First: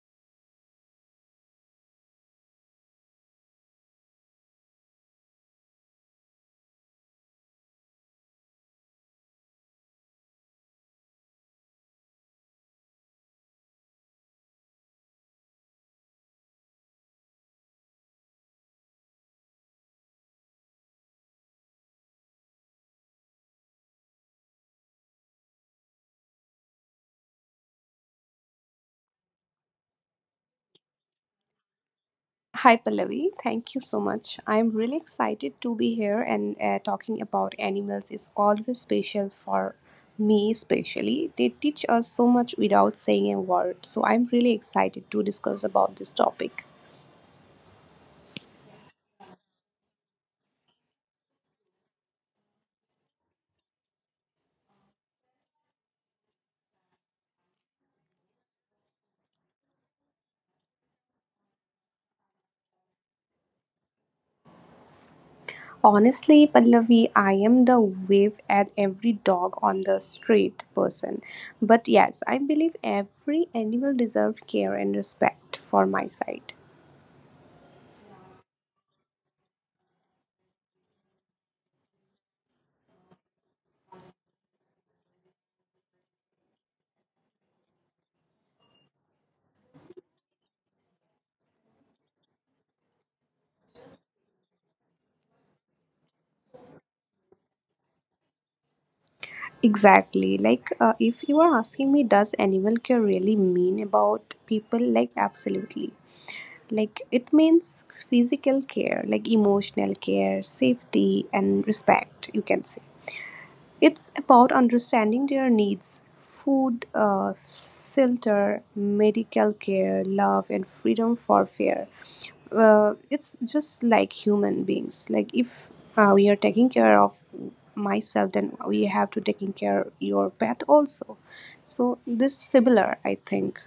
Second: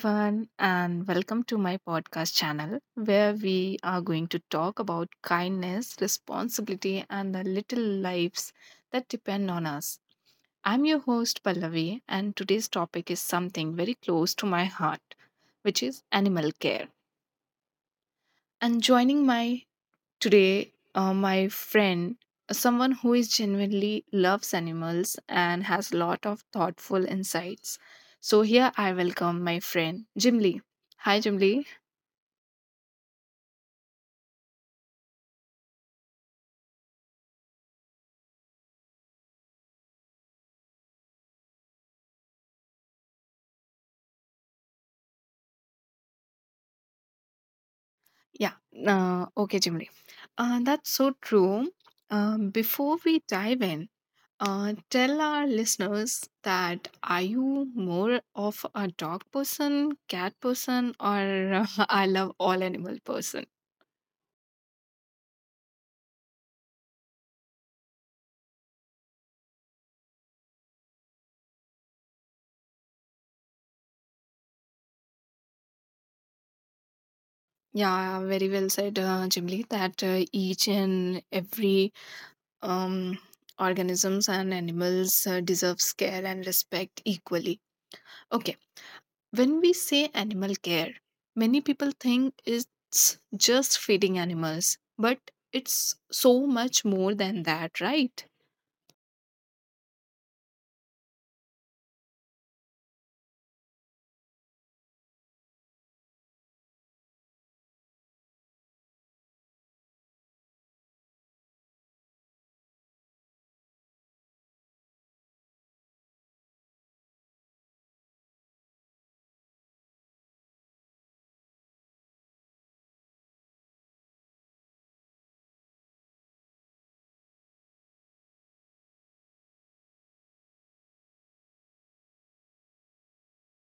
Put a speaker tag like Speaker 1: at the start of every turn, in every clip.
Speaker 1: everyone, and welcome to my podcast channel where we are going to talk about kindness, responsibility, and the little lives that depend on us. I'm your host, Pallavi, and today's topic is something very close to my heart, which is animal care. And joining my Today, my friend, someone who is genuinely loves animals and has lot of thoughtful insights. So here I welcome my friend Jim. Hi, Jim.
Speaker 2: Hi Pallavi, thank you so much. I'm really excited to be here and talking about animals is always special for me especially. They teach us so much without saying a word. So I'm really excited to discuss about this topic.
Speaker 1: Yeah. Okay, Jim Lee. That's so true. Before we dive in, tell our listeners, that are you more of a dog person, cat person, or I love all animal person?
Speaker 2: Honestly, Pallavi, I am the wave at every dog on the street person. But yes, I believe every animal deserves care and respect for my side.
Speaker 1: Yeah, very well said, Jimli, that each and every um, organisms and animals deserves care and respect equally. Okay, when we say animal care, many people think it's just feeding animals, but it's so much more than that, right?
Speaker 2: Exactly. If you are asking me, does animal care really mean about people? Like, absolutely. Like, it means physical care, like emotional care, safety, and respect, you can say. It's about understanding their needs: food, shelter, medical care, love, and freedom for fear. It's just like human beings. Like if we are taking care of myself, then we have to taking care your pet also. So this similar, I think.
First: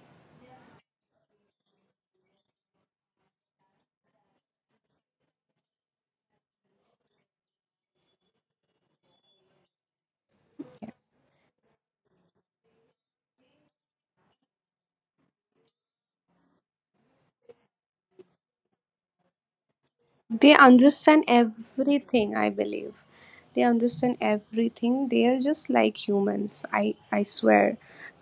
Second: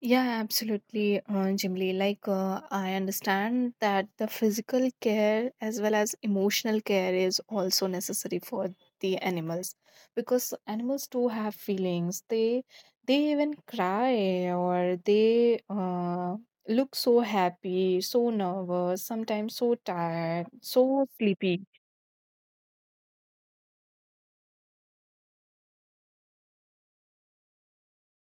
Speaker 1: Yeah, absolutely, Jimli. Like, I understand that the physical care as well as emotional care is also necessary for the animals, because
Speaker 2: Yes,
Speaker 1: animals too have feelings. They even cry, or they look so happy, so nervous, sometimes so tired,
Speaker 2: they
Speaker 1: so
Speaker 2: understand
Speaker 1: sleepy.
Speaker 2: everything, I believe. They understand everything. They are just like humans, I swear.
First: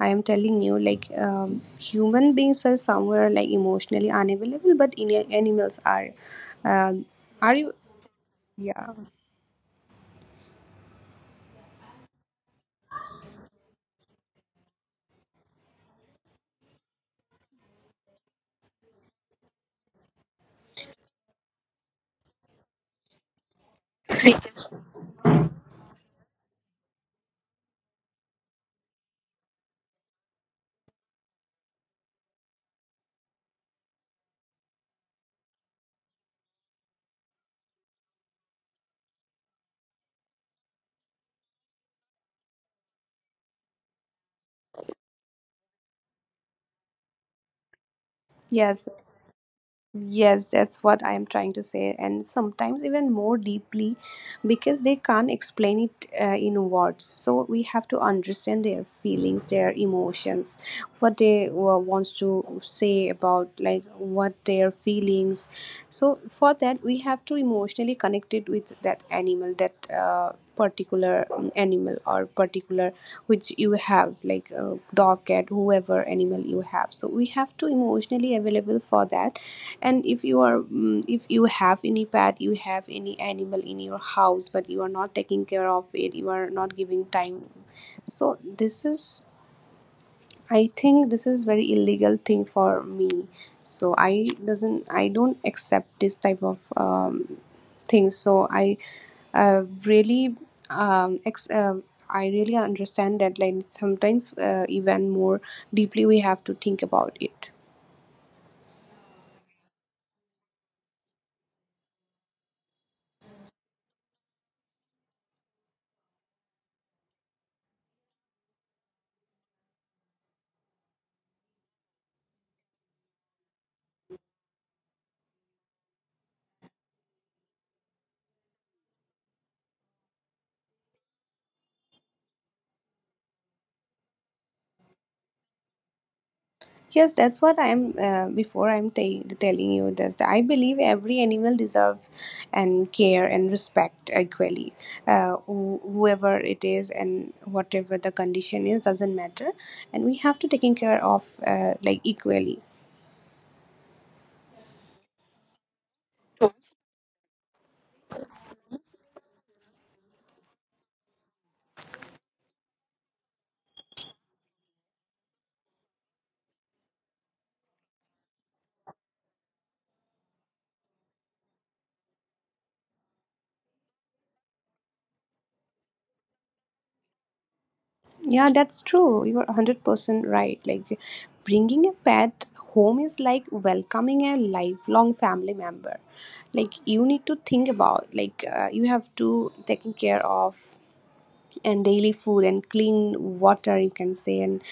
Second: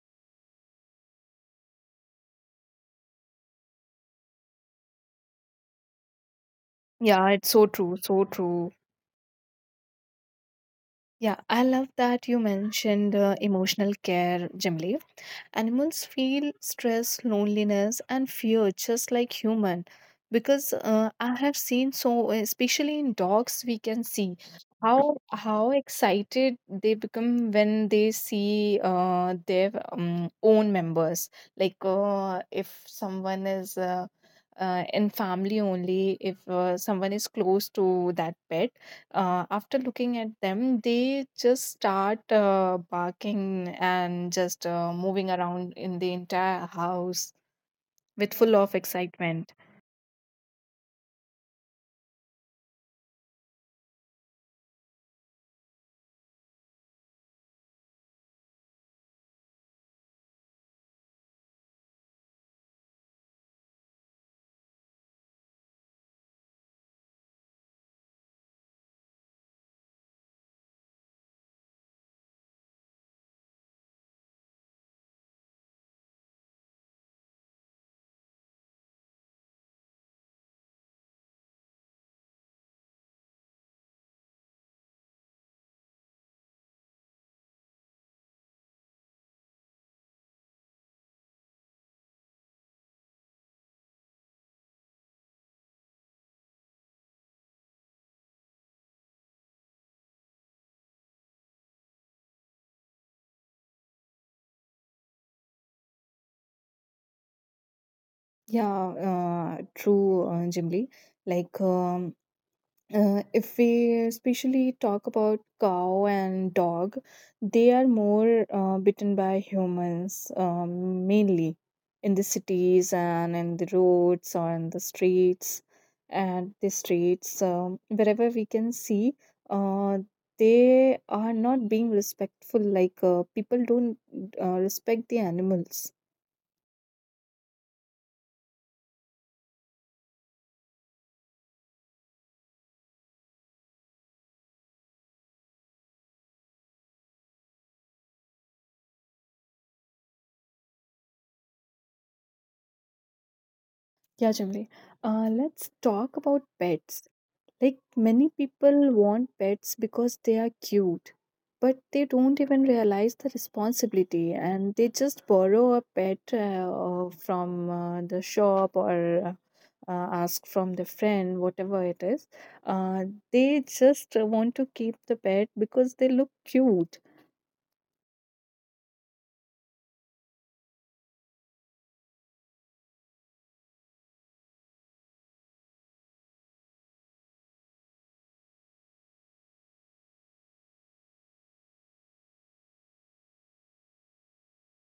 Speaker 2: I am telling you, like human beings are somewhere like emotionally unavailable, but in, animals um,
Speaker 1: Yeah, it's
Speaker 2: are
Speaker 1: so
Speaker 2: you
Speaker 1: true, so true.
Speaker 2: yeah.
Speaker 1: Yeah, I love that you mentioned emotional care, Jimli. Animals feel stress, loneliness, and fear just like human. Because I have seen, so especially in dogs, we can see how excited they become when they see their own members. Like if someone is in family only, if someone is close to that pet, after looking at them, they just start barking and just moving around in the entire house with full of
Speaker 2: Yes.
Speaker 1: excitement.
Speaker 2: Yes, that's what I am trying to say, and sometimes even more deeply because they can't explain it in words. So we have to understand their feelings, their emotions, what they wants to say about like what their feelings. So for that, we have to emotionally connect it with that animal, that particular animal or particular which you have, like dog, cat, whoever animal you have. So we have to emotionally available for that. And if you are if you have any pet, you have any animal in your house but you are not taking care of it, you are not giving time, so this is, I think this is very illegal thing for me. So I don't accept this type of things so I really ex- I really understand that, like, sometimes even more deeply we have to think about it.
Speaker 1: Yeah, true, Jimli. Like, if we especially talk about cow and dog, they are more bitten by humans, mainly in the cities and in the roads or in the streets, and the streets, wherever we can see, uh, they are not being respectful, like people don't respect the animals.
Speaker 2: Yes, that's what I'm telling you this. I believe every animal deserves and care and respect equally. Whoever it is and whatever the condition is doesn't matter, and we have to taking care of like equally.
Speaker 1: Yeah, Jimli. Let's talk about pets. Like, many people want pets because they are cute, but they don't even realize the responsibility, and they just borrow a pet, or from the shop, or ask from the friend, whatever it is. Uh, they just want to keep the pet because they look cute.
Speaker 2: Yeah, that's true. You are 100% right. Like bringing a pet home is like welcoming a lifelong family member. Like, you need to think about, like, you have to taking care of, and daily food and clean water, you can say, and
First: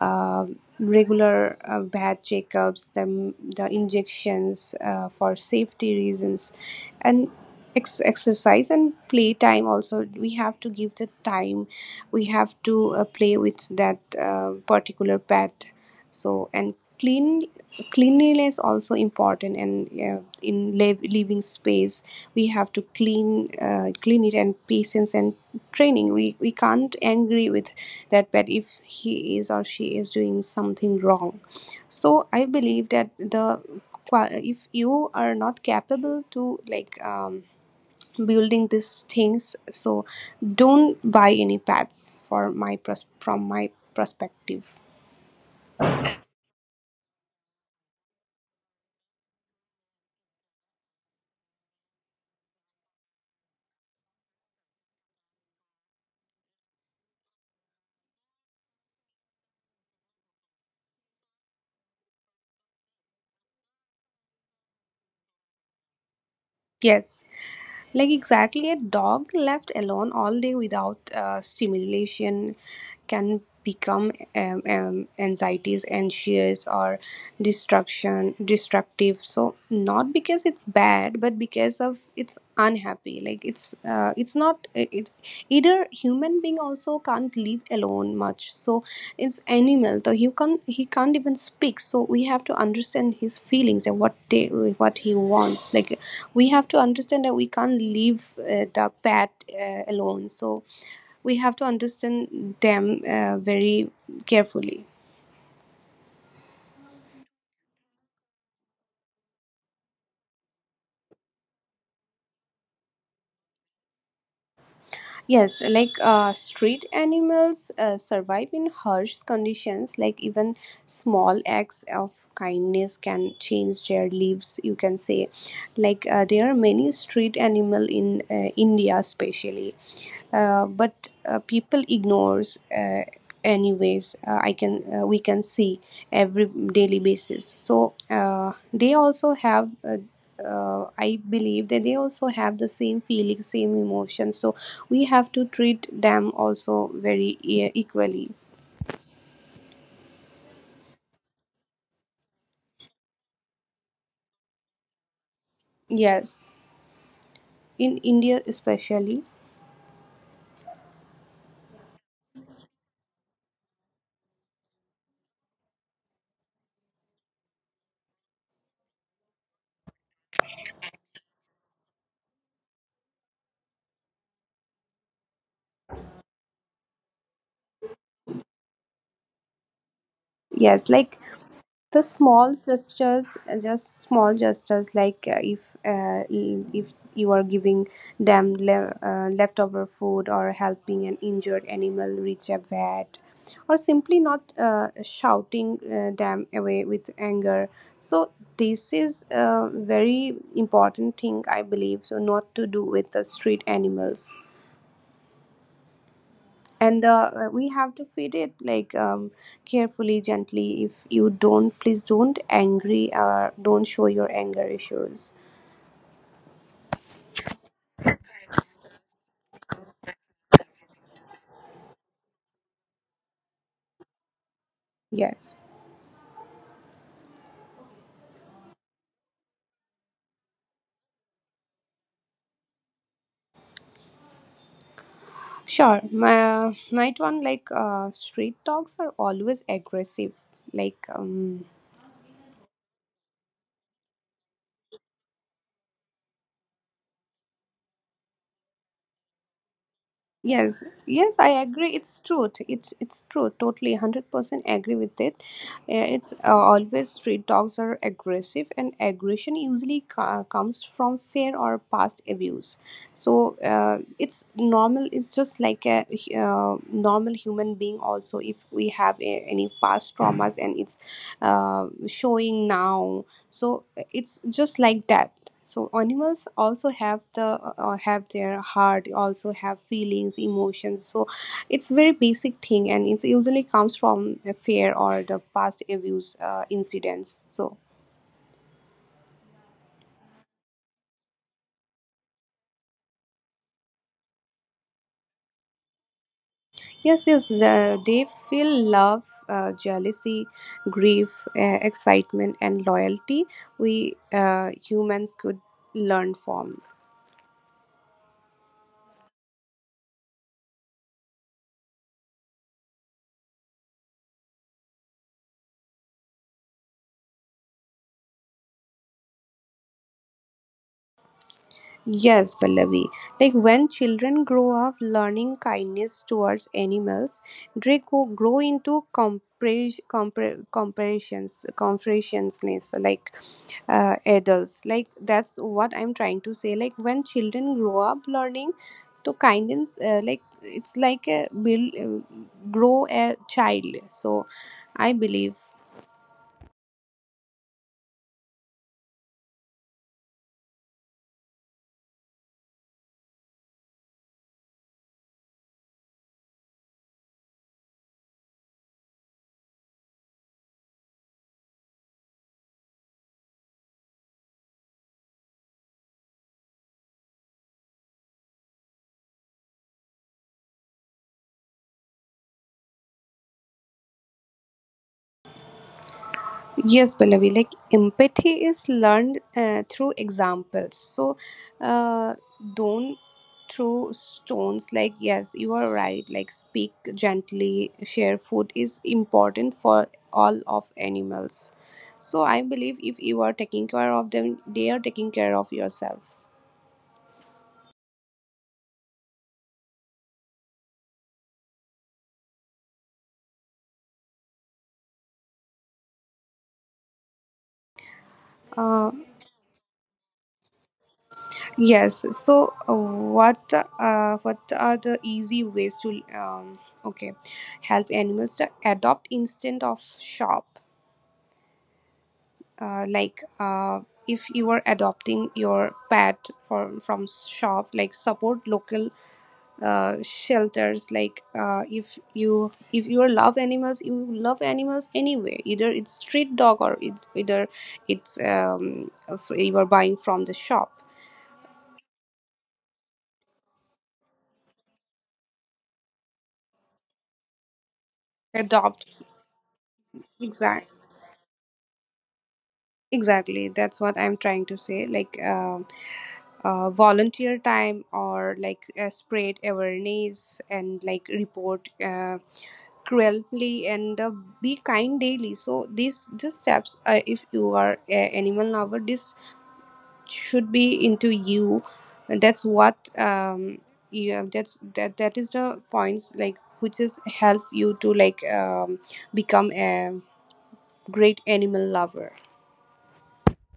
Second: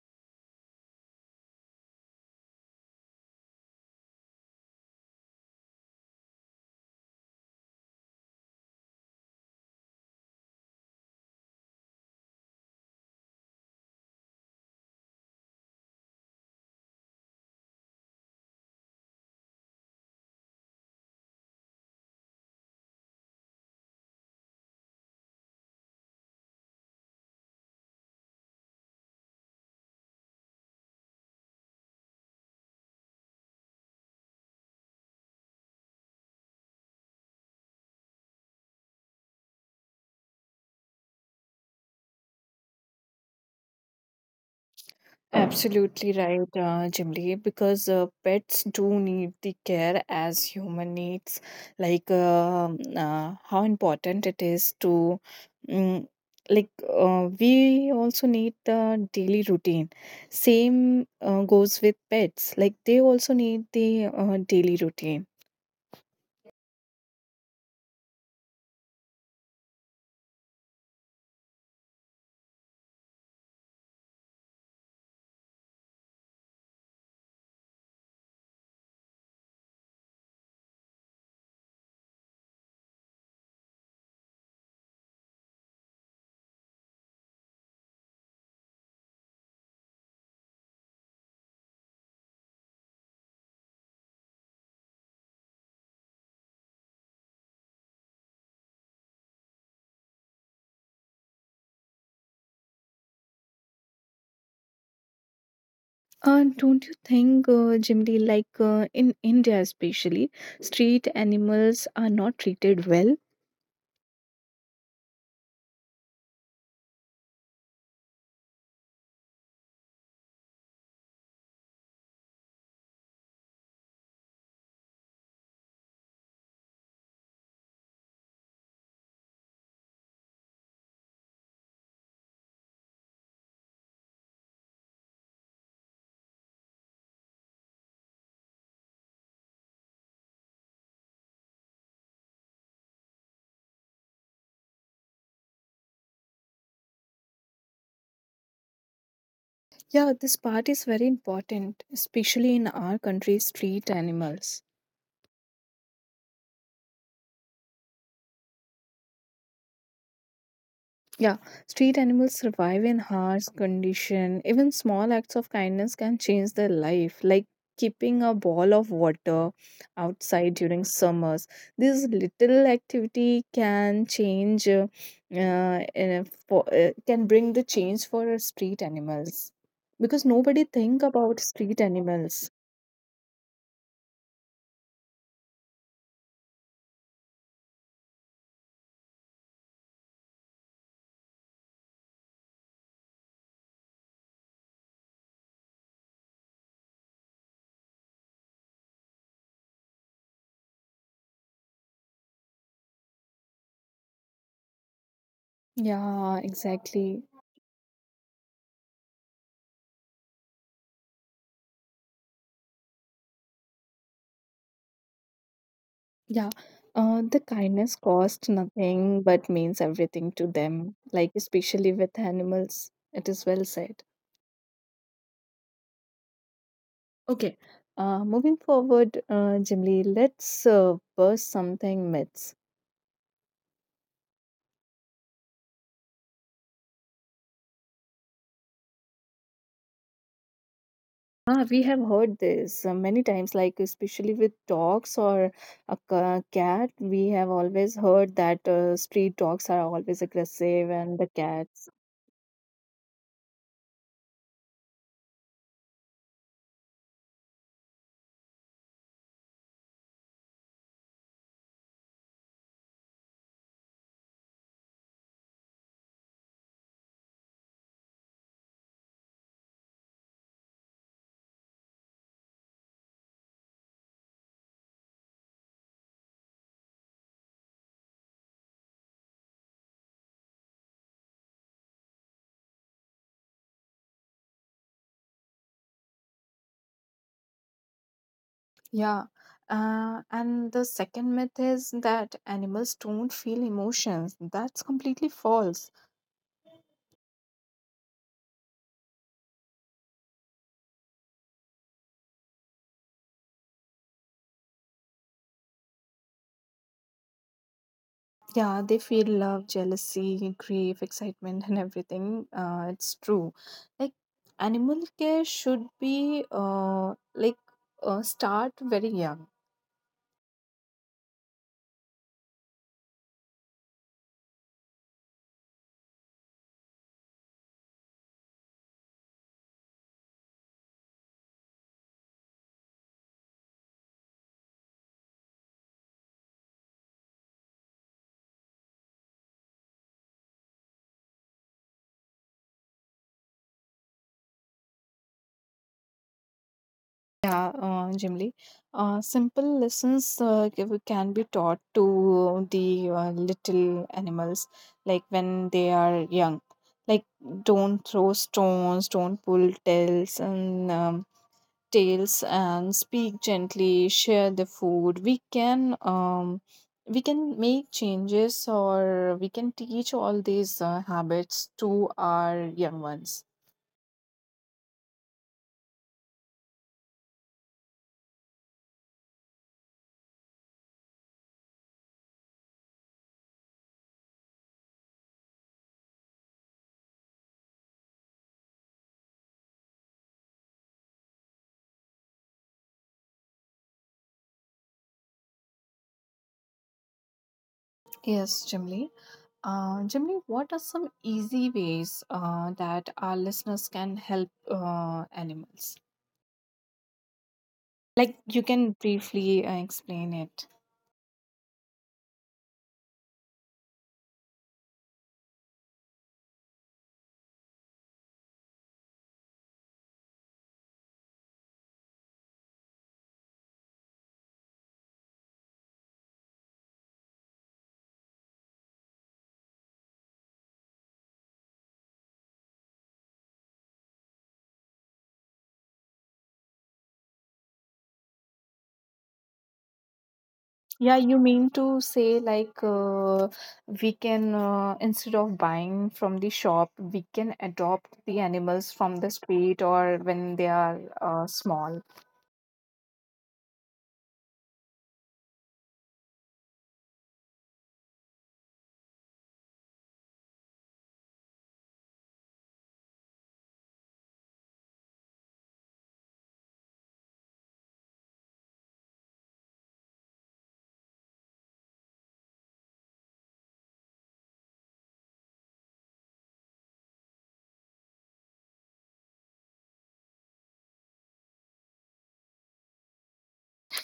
Speaker 2: uh, regular bad checkups, the injections for safety reasons, and exercise and play time also. We have to give the time. We have to play with that particular pet. So, and cleanliness is also important. And in living space we have to clean, it, and patience and training. We can't angry with that pet if he is or she is doing something wrong. So I believe that if you are not capable to, like, building these things, so don't buy any pets. For from my perspective.
Speaker 1: Absolutely right, Jimli, because pets do need the care as human needs. Like, how important it is to, mm like we also need the daily routine. Same goes with pets. Like, they also need the daily routine.
Speaker 2: Yes. Like, exactly, a dog left alone all day without stimulation can become anxieties, anxious, or destruction, destructive. So not because it's bad, but because of it's unhappy. Like, it's not it either. Human being also can't live alone much, so it's animal, so you can, he can't even speak, so we have to understand his feelings and what they, what he wants. Like, we have to understand that we can't leave the pet alone. So we have to understand them very carefully.
Speaker 1: Don't you think, Jimli, like in India especially, street animals are not treated well?
Speaker 2: Yes, like street animals survive in harsh conditions. Like, even small acts of kindness can change their lives, you can say. Like, there are many street animal in India, especially. But People ignores. Anyways, I can we can see every daily basis. So they also have, I believe that they also have the same feelings, same emotions. So we have to treat them also very equally.
Speaker 1: Yeah, this part is very important, especially in our country. Street animals.
Speaker 2: Yes, in India especially.
Speaker 1: Yeah, street animals survive in harsh condition. Even small acts of kindness can change their life, like keeping a ball of water outside during summers. This little activity can change, uh, in a- can bring the change for our street animals, because nobody
Speaker 2: Yes,
Speaker 1: think
Speaker 2: like
Speaker 1: about street
Speaker 2: the
Speaker 1: animals.
Speaker 2: small gestures, just small gestures, like, if you are giving them leftover food or helping an injured animal reach a vet, or simply not shouting them away with anger. So this is a very important thing, I believe, so not to do with the street animals.
Speaker 1: Yeah,
Speaker 2: And
Speaker 1: exactly.
Speaker 2: the, we have to feed it, like, carefully, gently. If you don't, please don't angry or don't show your anger issues.
Speaker 1: Yeah, the kindness costs nothing but means everything to them, like especially with animals. It is well said.
Speaker 2: Yes.
Speaker 1: Okay, moving forward, Jimli, let's burst something myths.
Speaker 2: Sure. My night one, like, street dogs are always aggressive, like,
Speaker 1: Ah, we have heard this many times, like especially with dogs or a cat. We have always heard that street dogs are always aggressive,
Speaker 2: Yes,
Speaker 1: and the
Speaker 2: yes, I
Speaker 1: cats.
Speaker 2: agree. It's truth. It's true. Totally, 100% agree with it. It's always, street dogs are aggressive, and aggression usually comes from fear or past abuse. So it's normal. It's just like a normal human being. Also, if we have a, any past traumas and it's showing now, so it's just like that. So animals also have the, have their heart, also have feelings, emotions. So it's very basic thing and it usually comes from a fear or the past abuse incidents, so.
Speaker 1: Yeah. And the second myth is that animals don't feel emotions. That's completely false.
Speaker 2: Yes, yes, they feel love, jealousy, grief, excitement, and loyalty. We humans could learn from.
Speaker 1: Yeah, they feel love, jealousy, grief, excitement, and everything. It's true. Like, animal care should be like start very young.
Speaker 2: Yes, Pallavi. Like, when children grow up learning kindness towards animals, they grow into compressions, compressionless, like, adults. Like, that's what I'm trying to say. Like, when children grow up learning to kindness, like, it's like a build, grow a child. So I believe.
Speaker 1: Yeah, generally, simple lessons can be taught to the little animals, like when they are young, like don't throw stones, don't pull tails, and and speak gently, share the food. We can make changes, or we can teach all these habits to our young ones.
Speaker 2: Yes, Pallavi, like empathy is learned through examples. So, uh, don't throw stones. Like, yes, you are right. Like, speak gently, share food is important for all of animals. So, I believe if you are taking care of them, they are taking care of yourself.
Speaker 1: Yes, Jimly. Jimmy, what are some easy ways that our listeners can help animals? Like, you can
Speaker 2: Uh,
Speaker 1: briefly explain it.
Speaker 2: yes, so what are the easy ways to um, okay, help animals to adopt instead of shop. uh, like uh, if you are adopting your pet from shop, like support local shelters. Like, if you are love animals, you love animals anyway, either it's street dog or it, either it's you are buying from the shop.
Speaker 1: Yeah, you mean to say, like we can, instead of buying from the shop, we can adopt the animals from the
Speaker 2: Adopt.
Speaker 1: street, or when they are
Speaker 2: exact
Speaker 1: small.
Speaker 2: exactly, that's what I'm trying to say. Like, volunteer time, or like, spread awareness, and like, report cruelty, and the, be kind daily. So these steps, if you are a animal lover, this should be into you. And that's what, yeah, that is the points, like, which is help you to, like, become a great animal lover.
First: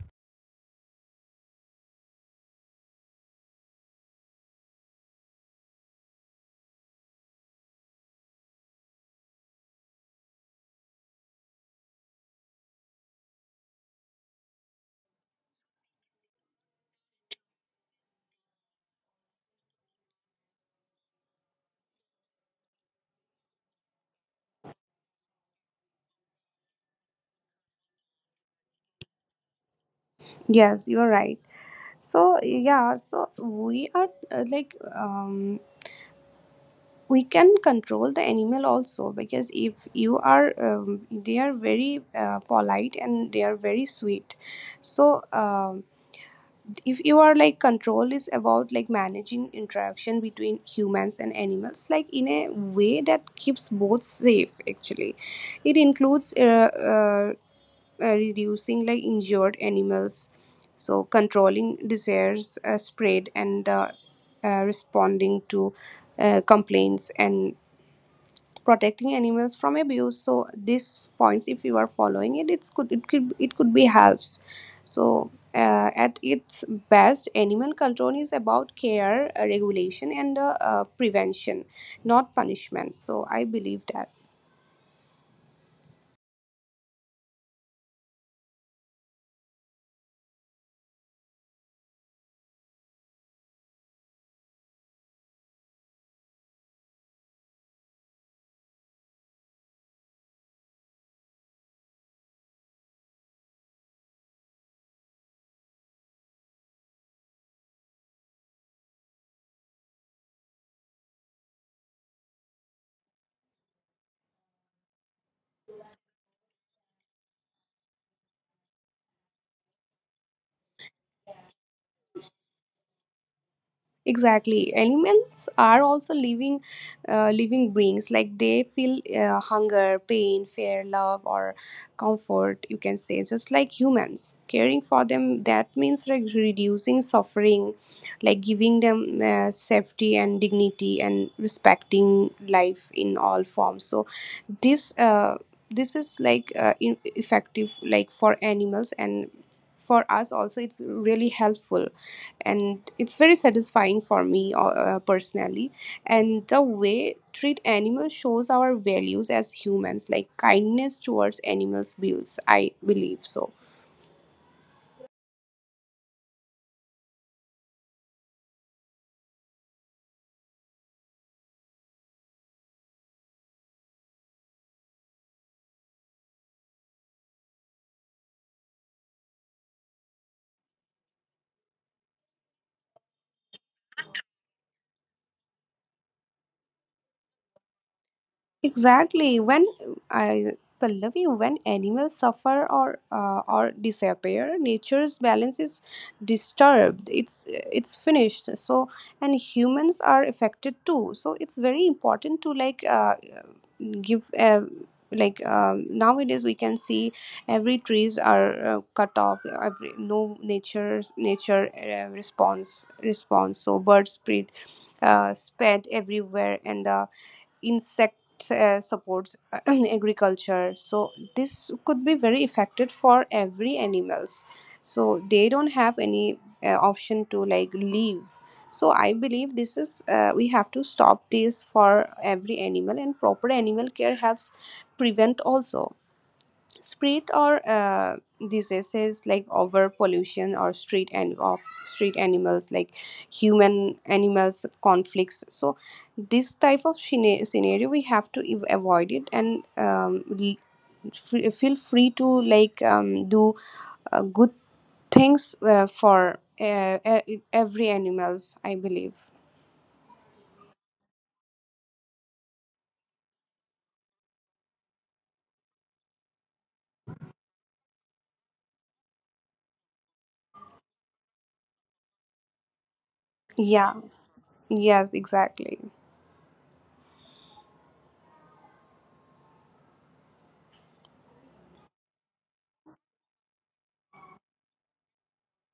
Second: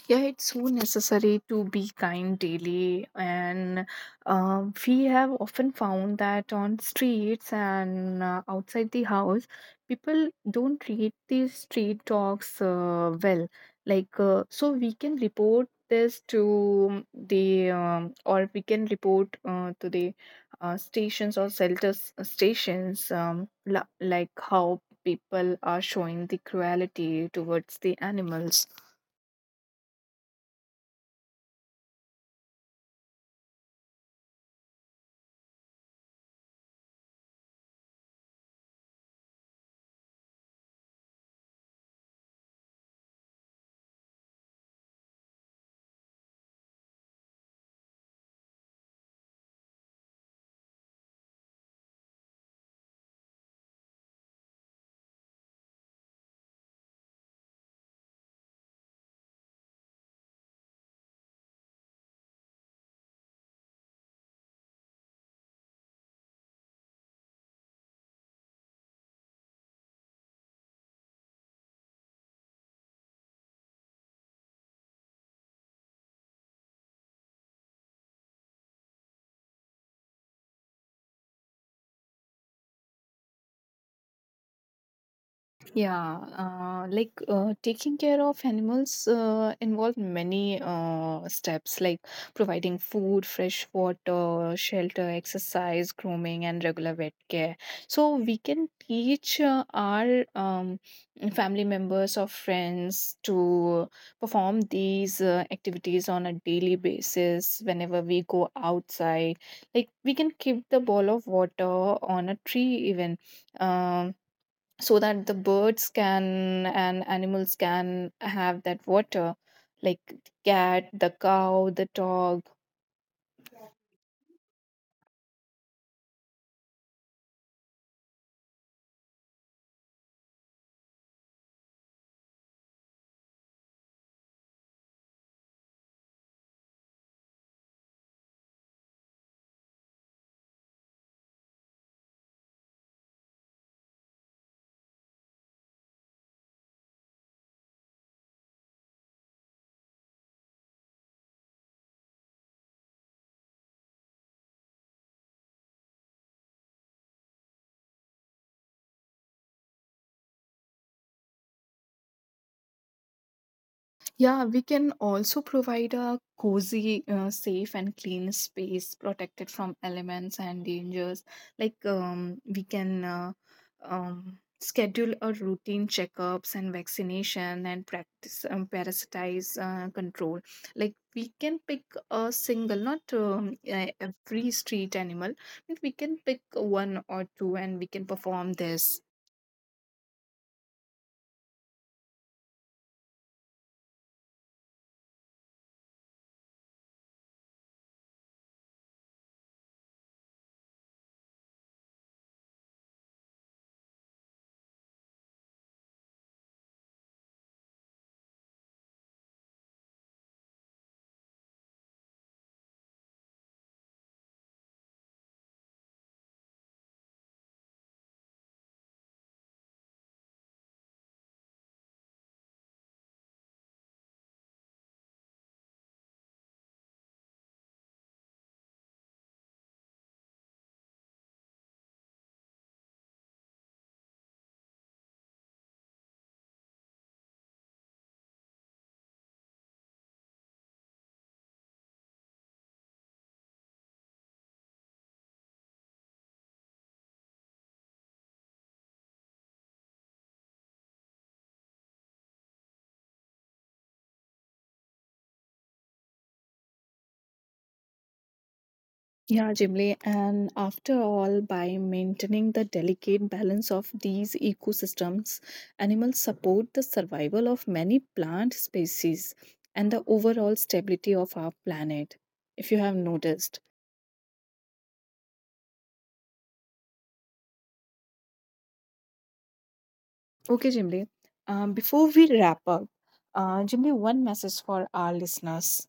Speaker 1: Yeah, it's so necessary to be kind daily. And we have often found that on streets and outside the house, people don't treat these street dogs well. Like, so we can report this to the, or we can report to the stations or shelters, stations, like, how people are showing the cruelty towards the animals.
Speaker 2: Yes, you are right. So yeah, so we are, uh, like um we can control the animal also, because if you are, they are very polite and they are very sweet. So if you are, like, control is about, like, managing interaction between humans and animals, like, in a way that keeps both safe actually. It includes reducing, like, injured animals, so controlling disease spread, and responding to complaints, and protecting animals from abuse. So these points, if you are following it, it could be helps. So at its best, animal control is about care, regulation, and prevention, not punishment. So I believe that.
Speaker 1: Yeah, like taking care of animals involve many steps, like providing food, fresh water, shelter, exercise, grooming, and regular vet care. So we can teach our family members or friends to perform these activities on a daily basis whenever we go outside. Like, we can keep the bowl of water on a tree even. Um, so that the birds can and animals can have that water, like cat, the cow, the dog.
Speaker 2: Exactly. Animals are also living beings. Like, they feel hunger, pain, fear, love, or comfort, you can say, just like humans. Caring for them, that means, like, reducing suffering, like giving them safety and dignity, and respecting life in all forms. So this this is like effective, like, for animals and for us also. It's really helpful, and it's very satisfying for me, personally. And the way treat animals shows our values as humans. Like, kindness towards animals builds, I believe so.
Speaker 1: Yeah, we can also provide a cozy, safe, and clean space protected from elements and dangers. Like, we can schedule a routine checkups and vaccination, and practice parasitize control. Like, we can pick a single, not every street animal, but we can pick one or two, and we can perform this.
Speaker 2: Exactly. When I Pallavi, when animals suffer or disappear, nature's balance is disturbed. It's finished. So, and humans are affected too. So it's very important to, like, give like nowadays we can see every trees are cut off. Every no nature response. So birds spread, everywhere, and the insects supports agriculture. So this could be very affected for every animals. So they don't have any option to, like, leave. So I believe this is, we have to stop this for every animal. And proper animal care helps prevent also spread or diseases, like over pollution or street and of street animals, like human animals conflicts. So this type of scenario we have to avoid it, and feel free to, like, do good things every animals, I believe.
Speaker 1: Yeah, Jimli. And after all, by maintaining the delicate balance of these ecosystems, animals support the survival of many plant species and the overall stability of our planet, if you have noticed.
Speaker 2: Yeah. Yes. Exactly.
Speaker 1: Okay, Jimli. Before we wrap up, Jimli, one message for our listeners.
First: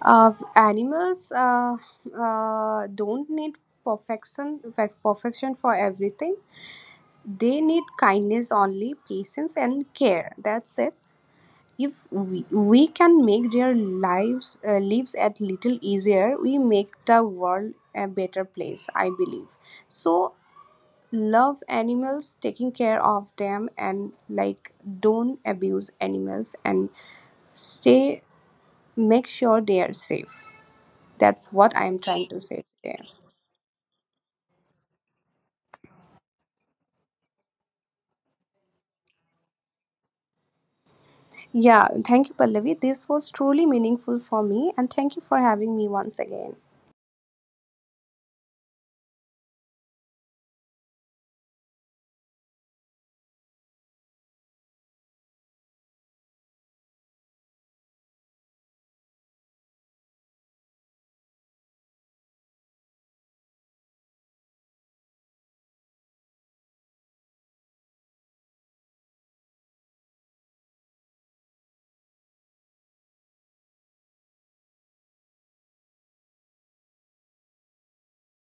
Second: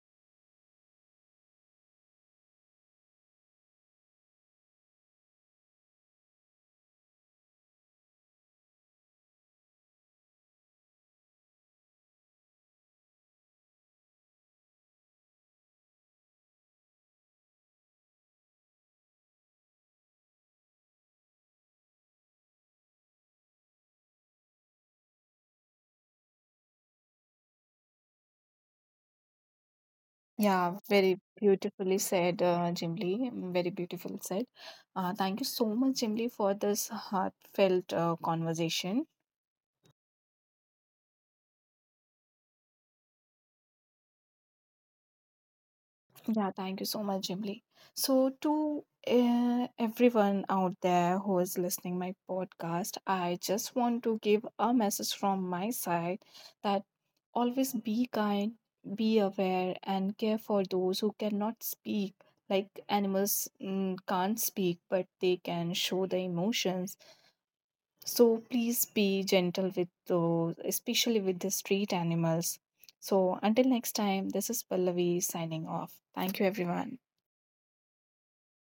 Speaker 2: Animals don't need perfection for everything. They need kindness only, patience and care. That's it. If we can make their lives, lives at little easier, we make the world a better place, I believe. So, love animals, taking care of them, and, like, don't abuse animals, and stay, make sure they are safe.
Speaker 1: Yeah, very
Speaker 2: That's what
Speaker 1: beautifully
Speaker 2: I'm trying
Speaker 1: said,
Speaker 2: to say today.
Speaker 1: Jimli. Very beautiful said. Thank you so much, Jimli, for this heartfelt conversation.
Speaker 2: Yeah, thank you, Pallavi. This was truly meaningful for me, and thank you for having me once
Speaker 1: Yeah,
Speaker 2: again.
Speaker 1: thank you so much, Jimli. So, to everyone out there who is listening my podcast, I just want to give a message from my side, that always be kind, be aware, and care for those who cannot speak. Like, animals can't speak, but they can show the emotions. So please be gentle with those, especially with the street animals. So until next time, this is Pallavi signing off. Thank you, everyone.